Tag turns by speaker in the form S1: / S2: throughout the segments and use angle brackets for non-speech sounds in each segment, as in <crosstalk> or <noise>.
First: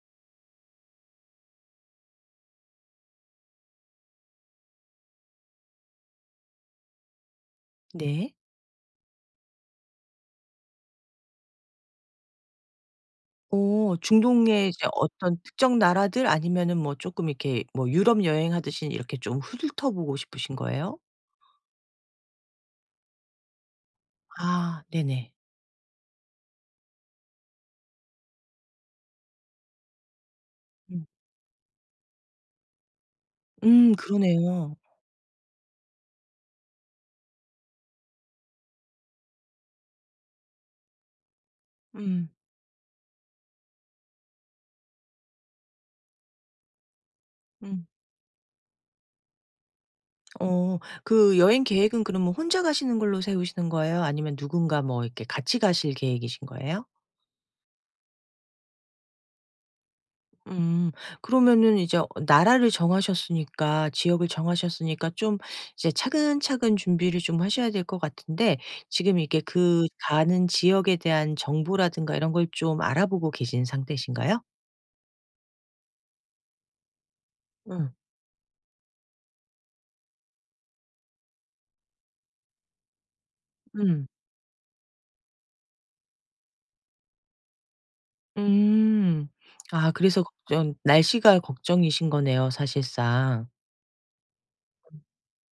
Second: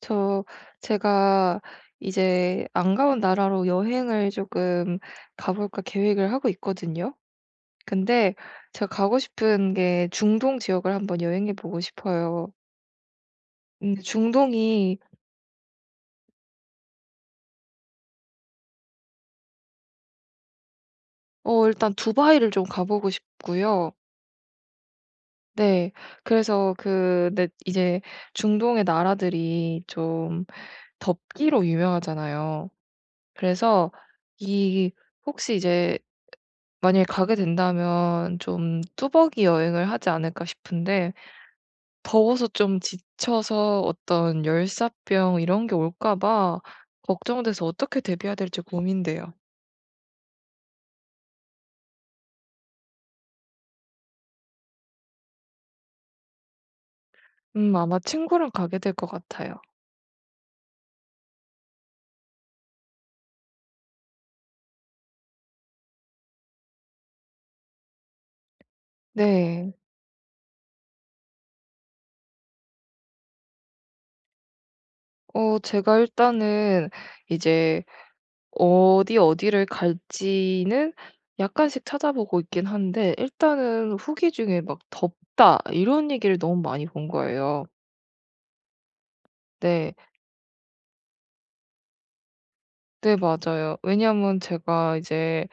S1: 저 제가 이제 안 가본 나라로 여행을 조금 가볼까 계획을 하고 있거든요.
S2: 네.
S1: 근데 제가 가고 싶은 게 중동 지역을 한번 여행해 보고 싶어요.
S2: 중동의 이제
S1: 중동이
S2: 어떤 특정 나라들 아니면은 뭐 쪼끔 이렇게 뭐 유럽 여행하듯이 이렇게 좀 훑어보고 싶으신 거예요?
S1: 어 일단 두바이를 좀 가보고 싶고요.
S2: 아 네네.
S1: 네. 그래서 네, 이제 중동의 나라들이 좀
S2: 음.
S1: 덥기로 유명하잖아요. 그래서
S2: 그러네요.
S1: 이 혹시 이제 만약에 가게 된다면 좀 뚜벅이 여행을 하지 않을까 싶은데
S2: 음.
S1: 더워서 좀 지쳐서 어떤 열사병 이런 게 올까 봐 걱정돼서
S2: 음.
S1: 어떻게 대비해야 될지 고민돼요.
S2: 어 그 여행 계획은 그러면 혼자 가시는 걸로 세우시는 거예요? 아니면 누군가 뭐 이렇게 같이 가실 계획이신 거예요?
S1: 아마 친구랑 가게 될 것 같아요.
S2: 음. 그러면은 이제 어 나라를 정하셨으니까 지역을 정하셨으니까 좀 이제 차근차근 준비를 좀 하셔야 될 것 같은데, 지금 이게
S1: 네.
S2: 그 가는 지역에 대한 정보라든가 이런 걸 좀 알아보고 계신 상태신가요?
S1: 제가 일단은 이제
S2: 응.
S1: 어디 어디를 갈지는 약간씩 찾아보고 있긴 한데 일단은
S2: 음.
S1: 후기 중에 막 "덥다." 이런 얘기를 너무 많이 본 거예요.
S2: 음. 아
S1: 네.
S2: 그래서 걱정 날씨가 걱정이신 거네요,
S1: 네
S2: 사실상.
S1: 맞아요. 왜냐면 제가 이제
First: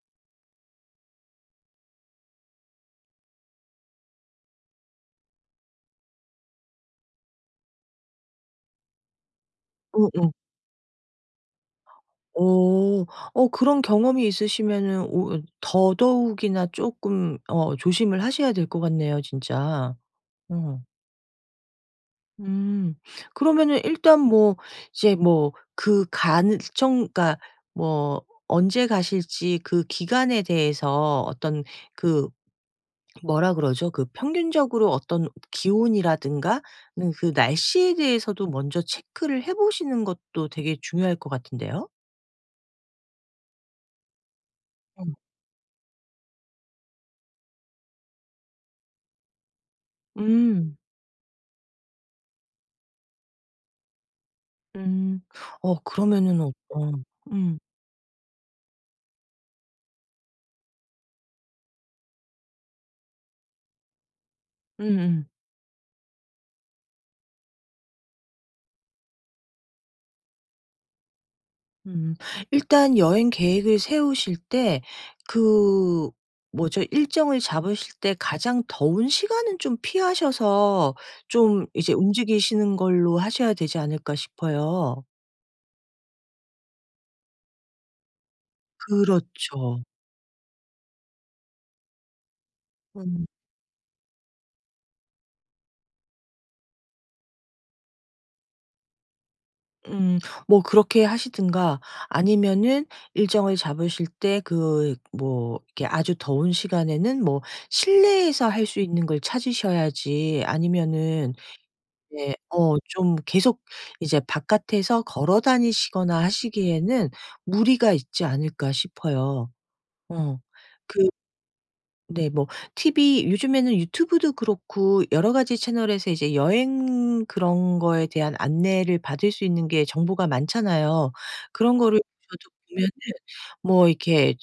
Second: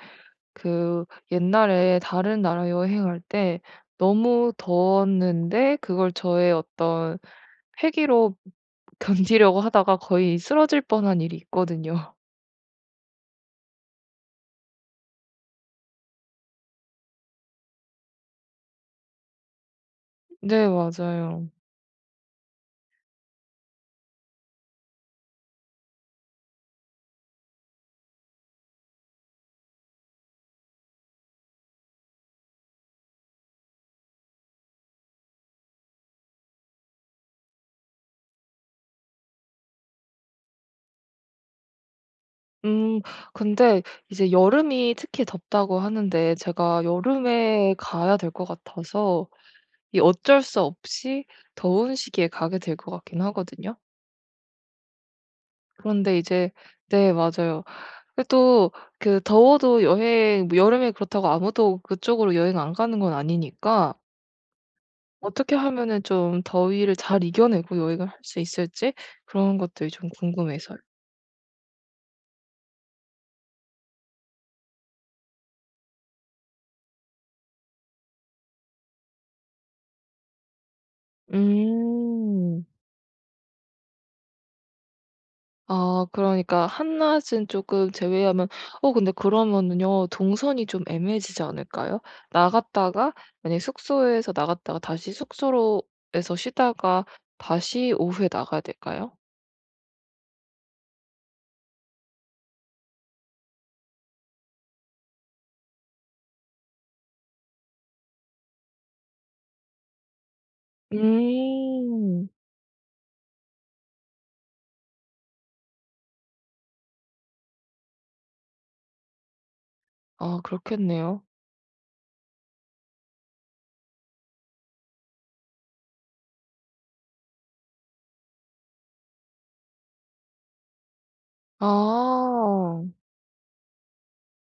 S1: 그 옛날에 다른 나라 여행할 때 너무 더웠는데 그걸 저의 어떤 패기로 <laughs> 견디려고 하다가
S2: 응, 응.
S1: 거의 쓰러질 뻔한 일이 있거든요.
S2: 오. 그런 경험이 있으시면은 오 더더욱이나 조금 조심을 하셔야 될 것 같네요, 진짜.
S1: <laughs> 네
S2: 어.
S1: 맞아요.
S2: 음. 그러면은 일단 뭐 이제 뭐 그간정 그러니까 뭐 언제 가실지 그 기간에 대해서 어떤 그 뭐라 그러죠? 그 평균적으로 어떤 기온이라든가 그 날씨에 대해서도 먼저 체크를 해 보시는 것도 되게 중요할 것 같은데요.
S1: 음 근데 이제 여름이
S2: 음.
S1: 특히 덥다고 하는데 제가 여름에 가야 될 것 같아서 이 어쩔 수
S2: 음.
S1: 없이 더운 시기에 가게 될 것 같긴 하거든요.
S2: 음. 어
S1: 그런데
S2: 그러면은 어
S1: 이제
S2: 어.
S1: 네
S2: 음.
S1: 맞아요. 근데 또 더워도 여행 뭐 여름에 그렇다고 아무도 그쪽으로 여행 안 가는 건 아니니까
S2: 음음.
S1: 어떻게 하면은 좀 더위를 잘 이겨내고 여행을 할 수 있을지 그런 것들이 좀 궁금해서요.
S2: 음. 일단 여행 계획을 세우실 때 그 뭐죠? 일정을 잡으실 때 가장 더운 시간은 좀 피하셔서 좀 이제
S1: 음.
S2: 움직이시는 걸로 하셔야 되지 않을까 싶어요.
S1: 아 그러니까 한낮은 쪼끔 제외하면 어 근데
S2: 그렇죠.
S1: 그러면은요 동선이 좀 애매해지지 않을까요? 나갔다가
S2: 음.
S1: 만약에 숙소에서 나갔다가 다시 숙소로 에서 쉬다가 다시 오후에 나가야 될까요?
S2: 음. 뭐 그렇게 하시든가 아니면은 일정을 잡으실 때 그 뭐 이렇게 아주 더운 시간에는 뭐 실내에서 할 수 있는 걸 찾으셔야지. 아니면은
S1: 음.
S2: 네. 좀 계속 이제 바깥에서 걸어 다니시거나 하시기에는 무리가 있지 않을까 싶어요. 어.
S1: 아
S2: 그,
S1: 그렇겠네요.
S2: 네. 뭐 TV 요즘에는 유튜브도 그렇고 여러 가지 채널에서 이제 여행 그런 거에 대한 안내를 받을 수 있는 게 정보가 많잖아요. 그런 거를 저도
S1: 아.
S2: 보면은 뭐 이렇게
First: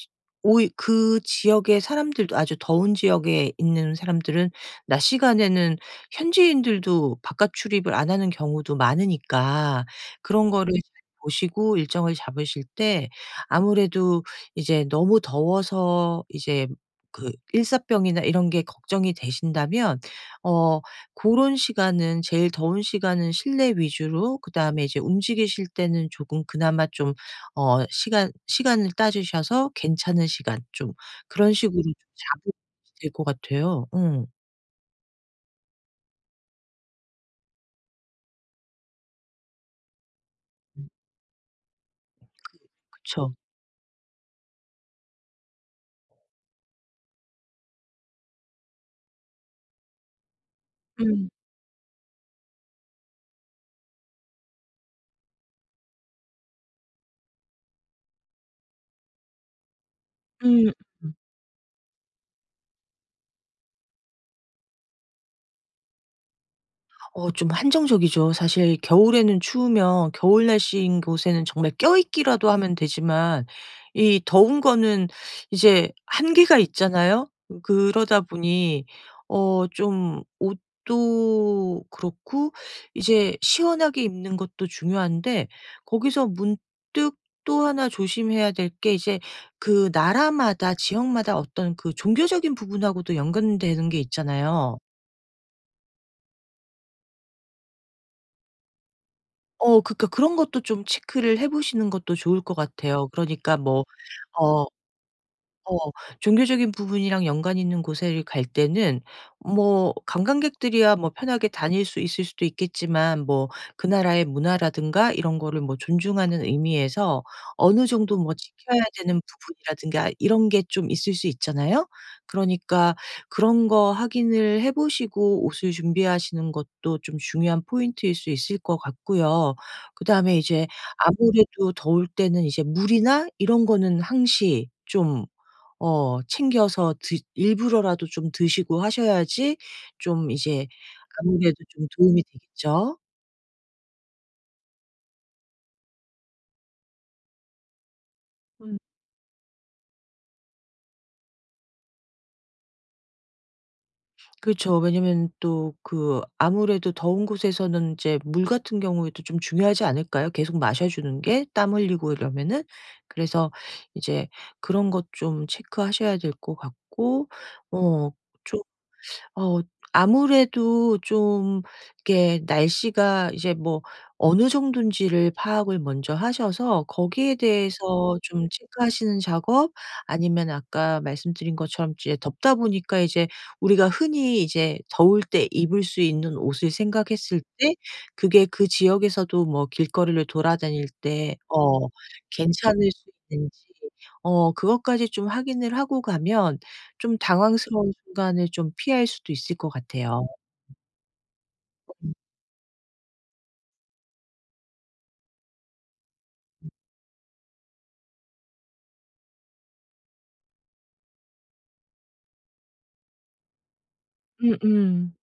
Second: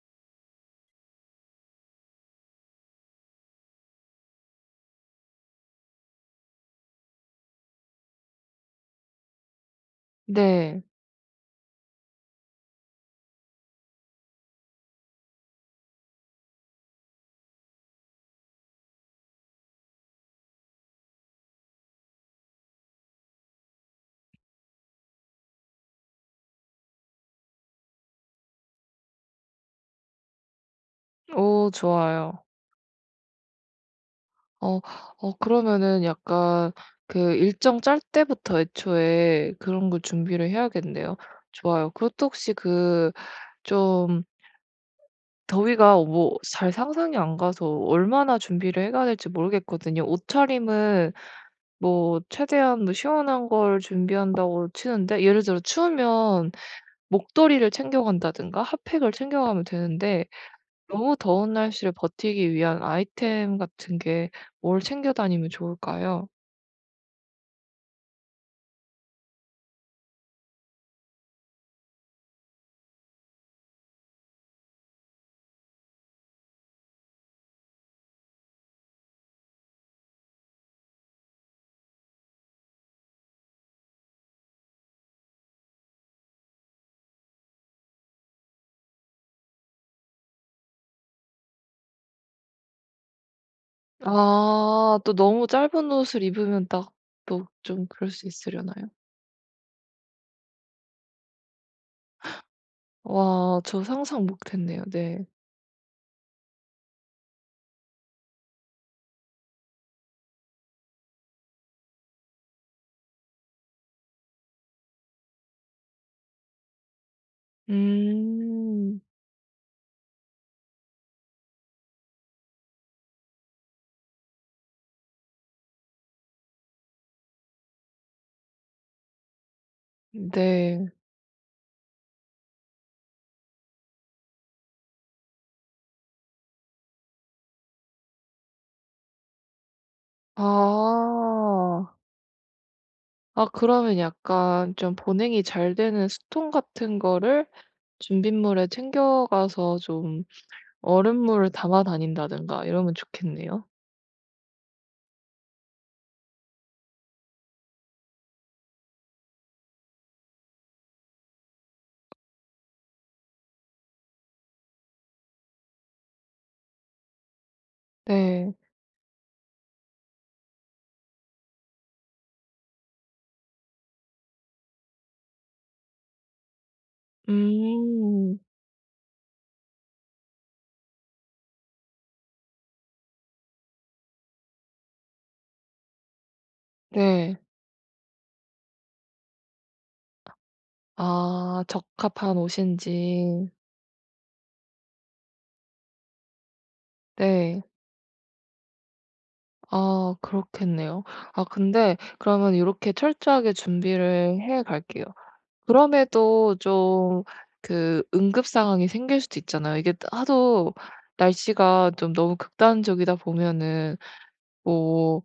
S2: 오 그 지역의 사람들도 아주 더운 지역에 있는 사람들은 낮 시간에는 현지인들도 바깥 출입을 안 하는 경우도 많으니까, 그런 거를
S1: 네.
S2: 보시고 일정을 잡으실 때 아무래도 이제 너무 더워서 이제 그 일사병이나 이런 게 걱정이 되신다면 어 고런 시간은, 제일 더운 시간은 실내 위주로, 그다음에 이제 움직이실 때는 조금 그나마 좀 시간을 따지셔서 괜찮은 시간 좀 그런
S1: 오
S2: 식으로 좀
S1: 좋아요.
S2: 잡으 될 것 같아요. 음.
S1: 어 그러면은 약간 일정 짤 때부터 애초에 그런 걸 준비를 해야겠네요. 좋아요. 그것도 혹시
S2: 그쵸.
S1: 좀 더위가 뭐 잘 상상이 안 가서 얼마나 준비를 해 가야 될지 모르겠거든요. 옷차림은
S2: 음.
S1: 뭐 최대한 뭐 시원한 걸 준비한다고 치는데 예를 들어 추우면 목도리를 챙겨간다든가 핫팩을 챙겨가면 되는데
S2: 음.
S1: 너무 더운 날씨를 버티기 위한 아이템 같은 게 뭘 챙겨 다니면 좋을까요?
S2: 좀 한정적이죠. 사실 겨울에는 추우면 겨울 날씨인 곳에는 정말 껴있기라도 하면 되지만, 이 더운 거는 이제 한계가 있잖아요. 그러다 보니 좀 옷도 그렇고 이제 시원하게 입는 것도 중요한데, 거기서 문득 또 하나 조심해야 될 게 이제 그 나라마다 지역마다 어떤 그 종교적인 부분하고도 연관되는 게 있잖아요.
S1: 아 또 너무 짧은 옷을 입으면 딱 또 좀 그럴 수 있으려나요?
S2: 그러니까 그런 것도 좀 체크를 해 보시는 것도 좋을 것 같아요. 그러니까
S1: 와 저
S2: 뭐
S1: 상상 못
S2: 어
S1: 했네요. 네.
S2: 어 종교적인 부분이랑 연관 있는 곳에 갈 때는 뭐 관광객들이야 뭐 편하게 다닐 수 있을 수도 있겠지만, 뭐 그 나라의 문화라든가 이런 거를 뭐 존중하는 의미에서 어느 정도 뭐 지켜야
S1: 음.
S2: 되는 부분이라든가 이런 게 좀 있을 수 있잖아요. 그러니까 그런 거 확인을 해 보시고 옷을 준비하시는 것도 좀 중요한 포인트일 수 있을 것 같고요. 그다음에 이제
S1: 네.
S2: 아무래도 더울 때는 이제 물이나 이런 거는 항시 좀 챙겨서 드 일부러라도 좀 드시고 하셔야지 좀 이제 아무래도 좀
S1: 아.
S2: 도움이 되겠죠.
S1: 아 그러면 약간 좀 보냉이 잘 되는 수통 같은 거를 준빗물에
S2: 음.
S1: 챙겨 가서 좀 얼음물을 담아 다닌다든가 이러면 좋겠네요.
S2: 그렇죠. 왜냐면 또 그 아무래도 더운 곳에서는 이제 물 같은 경우에도 좀 중요하지 않을까요? 계속 마셔 주는 게. 땀 흘리고 이러면은. 그래서 이제 그런 것 좀 체크하셔야 될 것 같고 어
S1: 네.
S2: 어 아무래도 좀 이렇게 날씨가 이제 뭐 어느 정도인지를 파악을 먼저 하셔서 거기에 대해서
S1: 음.
S2: 좀 체크하시는 작업, 아니면 아까 말씀드린 것처럼 이제 덥다 보니까 이제 우리가 흔히 이제 더울 때 입을 수 있는 옷을
S1: 네.
S2: 생각했을 때 그게 그 지역에서도 뭐 길거리를 돌아다닐 때
S1: 아
S2: 어
S1: 적합한
S2: 괜찮을 수
S1: 옷인지.
S2: 있는지 그것까지 좀 확인을 하고 가면 좀
S1: 네.
S2: 당황스러운 순간을 좀 피할 수도 있을 것
S1: 아
S2: 같아요.
S1: 그렇겠네요. 아 근데 그러면 이렇게 철저하게 준비를 해 갈게요. 그럼에도 좀 응급 상황이 생길 수도 있잖아요. 이게 하도 날씨가 좀 너무 극단적이다 보면은
S2: 음음.
S1: 뭐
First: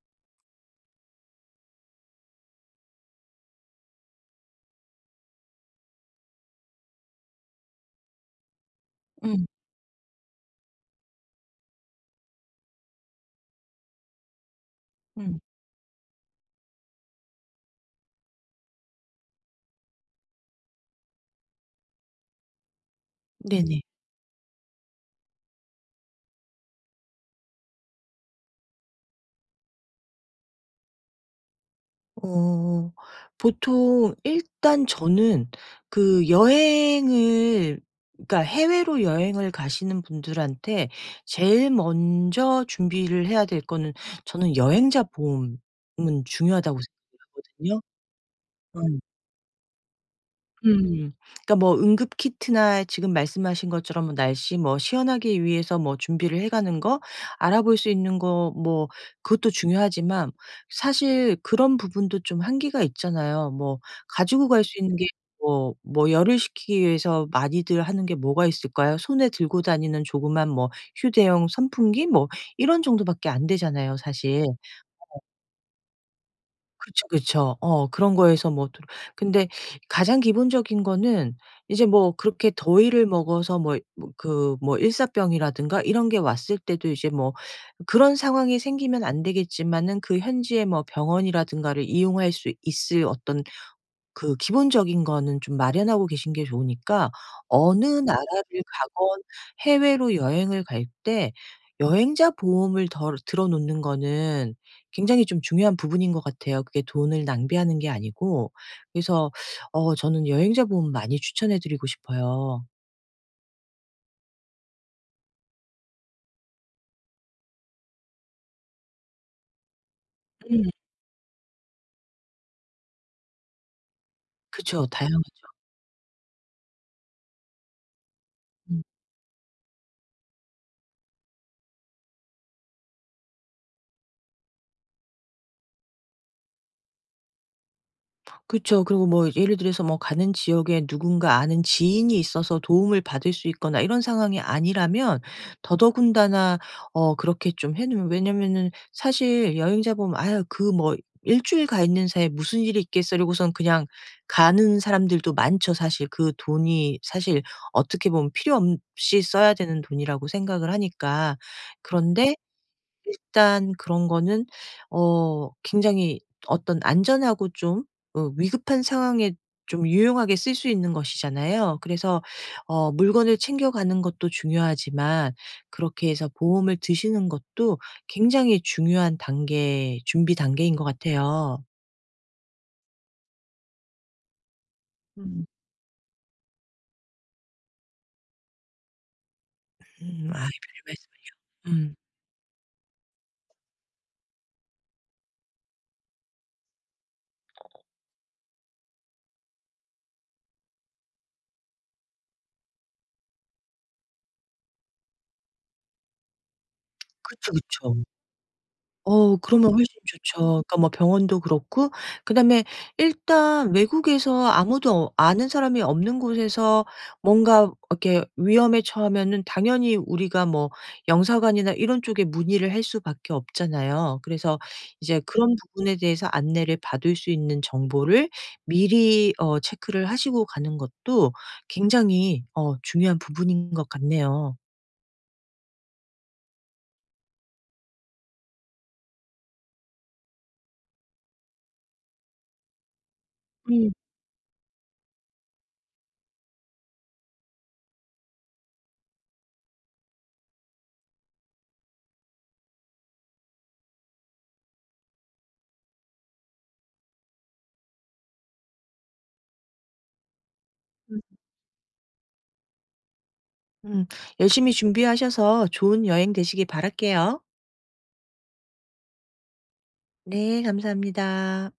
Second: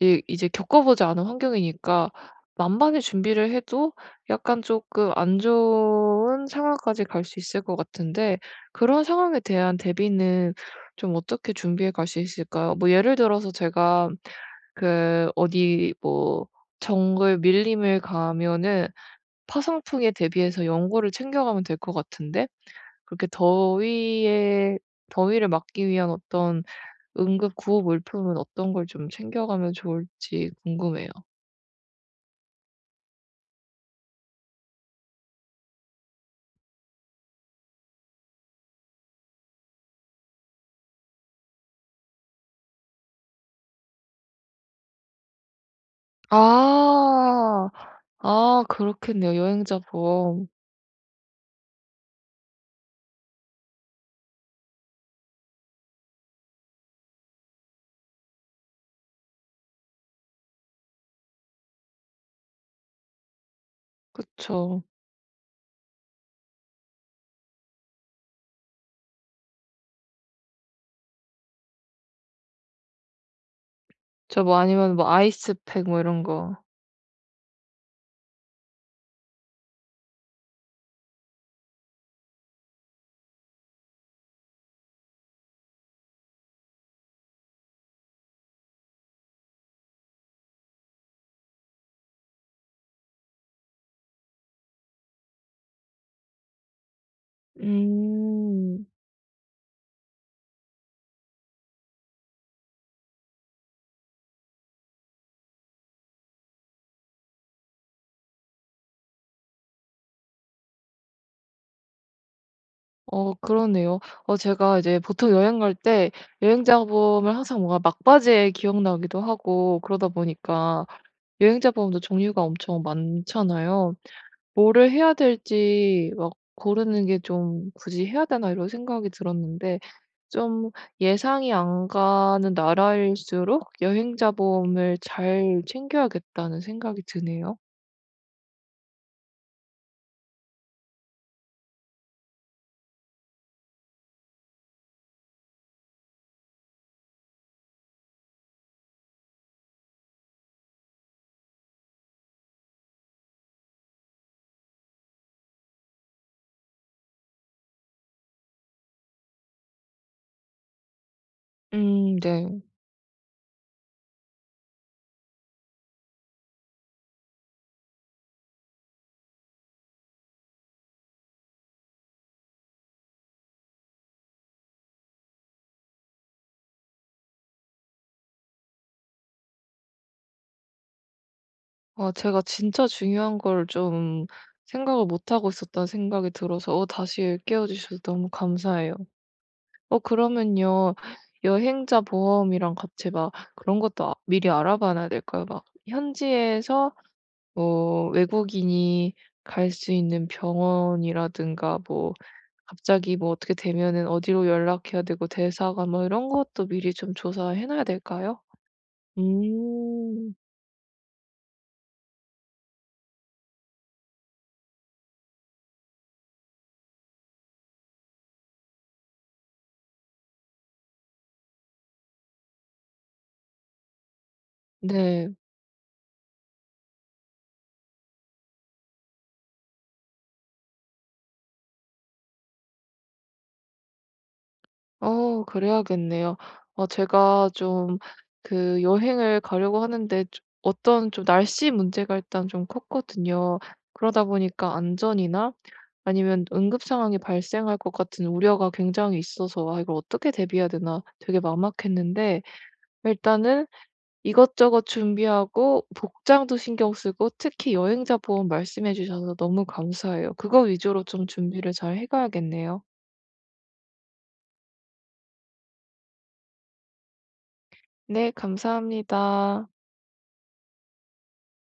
S1: 이 이제 겪어보지 않은 환경이니까 만반의 준비를 해도 약간 쪼끔 안 좋은 상황까지 갈 수 있을 것 같은데 그런 상황에
S2: 음,
S1: 대한 대비는 좀 어떻게 준비해 갈 수 있을까요? 뭐 예를 들어서 제가
S2: 음.
S1: 어디 뭐 정글 밀림을 가면은 파상풍에 대비해서 연고를 챙겨 가면 될 것 같은데 그렇게
S2: 네네.
S1: 더위에 더위를 막기 위한 어떤 응급 구호 물품은 어떤 걸 좀 챙겨가면 좋을지 궁금해요.
S2: 어 보통 일단 저는 그 여행을, 그러니까 해외로 여행을 가시는 분들한테 제일 먼저 준비를 해야 될 거는, 저는 여행자 보험은 중요하다고 생각을
S1: 아.
S2: 하거든요.
S1: 아
S2: 어.
S1: 그렇겠네요. 여행자 보험.
S2: 음. 그러니까 뭐 응급 키트나 지금 말씀하신 것처럼 뭐 날씨 뭐 시원하기 위해서 뭐 준비를 해 가는 거, 알아볼 수 있는 거, 뭐 그것도 중요하지만 사실 그런 부분도 좀 한계가 있잖아요. 뭐 가지고 갈 수
S1: 그쵸.
S2: 있는 게 뭐 열을 식히기 위해서 많이들 하는 게 뭐가 있을까요? 손에 들고 다니는 조그만 뭐 휴대용 선풍기 뭐 이런 정도밖에 안 되잖아요,
S1: 저
S2: 사실.
S1: 뭐 아니면 뭐 아이스팩 뭐 이런 거.
S2: 그쵸, 그쵸. 그런 거에서 뭐 또 근데 가장 기본적인 거는 이제 뭐 그렇게 더위를 먹어서 뭐 그 뭐 일사병이라든가 이런 게 왔을 때도 이제 뭐 그런 상황이 생기면 안 되겠지만은, 그 현지의 뭐 병원이라든가를 이용할 수 있을 어떤 그 기본적인 거는 좀 마련하고 계신 게 좋으니까 어느 나라를
S1: 음.
S2: 가건 해외로 여행을 갈 때 여행자 보험을 덜 들어 놓는 거는 굉장히 좀 중요한 부분인 것 같아요. 그게 돈을 낭비하는 게 아니고. 그래서 저는 여행자 보험 많이 추천해 드리고 싶어요.
S1: 어 그러네요. 제가 이제 보통 여행 갈 때 여행자 보험을 항상 뭔가 막바지에 기억나기도 하고 그러다
S2: 음.
S1: 보니까 여행자 보험도 종류가 엄청 많잖아요.
S2: 그쵸.
S1: 뭐를 해야
S2: 다양하죠.
S1: 될지 막 고르는 게 좀 '굳이 해야 되나?' 이런 생각이 들었는데 좀 예상이 안 가는 나라일수록 여행자 보험을 잘 챙겨야겠다는 생각이 드네요.
S2: 그쵸. 그리고 뭐 예를 들어서 뭐 가는 지역에 누군가 아는 지인이 있어서 도움을 받을 수 있거나 이런 상황이 아니라면 더더군다나 그렇게 좀 해 놓으면, 왜냐면은 사실 여행자 보면 '아유, 그 뭐 일 주일 가 있는 사이에 무슨 일이 있겠어.' 이러고선 그냥 가는 사람들도 많죠 사실. 그 돈이 사실 어떻게 보면 필요 없이 써야 되는 돈이라고 생각을 하니까. 그런데
S1: 네.
S2: 일단 그런 거는 굉장히 어떤 안전하고 좀 위급한 상황에 좀 유용하게 쓸 수 있는 것이잖아요. 그래서 물건을 챙겨가는 것도 중요하지만 그렇게 해서 보험을 드시는 것도 굉장히 중요한 단계, 준비 단계인 것 같아요.
S1: 아 제가 진짜 중요한 걸 좀 생각을 못
S2: 음.
S1: 하고 있었다는 생각이 들어서 다시 일깨워 주셔서 너무 감사해요.
S2: 음. 아 별
S1: 그러면요.
S2: 말씀을. 음.
S1: 여행자 보험이랑 같이 막 그런 것도 아 미리 알아봐놔야 될까요? 막 현지에서 뭐 외국인이 갈 수 있는 병원이라든가 뭐 갑자기 뭐 어떻게 되면은 어디로 연락해야 되고 대사관 뭐 이런 것도 미리 좀
S2: 그쵸,
S1: 조사해 놔야
S2: 그쵸.
S1: 될까요?
S2: 그러면 훨씬
S1: 음.
S2: 좋죠. 그러니까 뭐 병원도 그렇고 그다음에 일단 외국에서 아무도 아는 사람이 없는 곳에서 뭔가 이렇게 위험에 처하면은 당연히 우리가 뭐 영사관이나 이런 쪽에 문의를 할 수밖에 없잖아요. 그래서 이제
S1: 네.
S2: 그런 부분에 대해서 안내를 받을 수 있는 정보를 미리 체크를 하시고 가는 것도 굉장히 중요한 부분인 것 같네요.
S1: 그래야겠네요. 제가 좀 여행을 가려고 하는데 좀 어떤 좀 날씨 문제가 일단 좀 컸거든요.
S2: 음.
S1: 그러다 보니까 안전이나 아니면 응급 상황이 발생할 것 같은 우려가 굉장히 있어서 '아 이걸 어떻게 대비해야 되나.' 되게 막막했는데 일단은 이것저것 준비하고 복장도 신경 쓰고 특히 여행자 보험 말씀해 주셔서 너무 감사해요. 그거 위주로 좀 준비를 잘 해 가야겠네요.
S2: 음, 열심히 준비하셔서 좋은 여행 되시길 바랄게요.
S1: 네 감사합니다.
S2: 네, 감사합니다.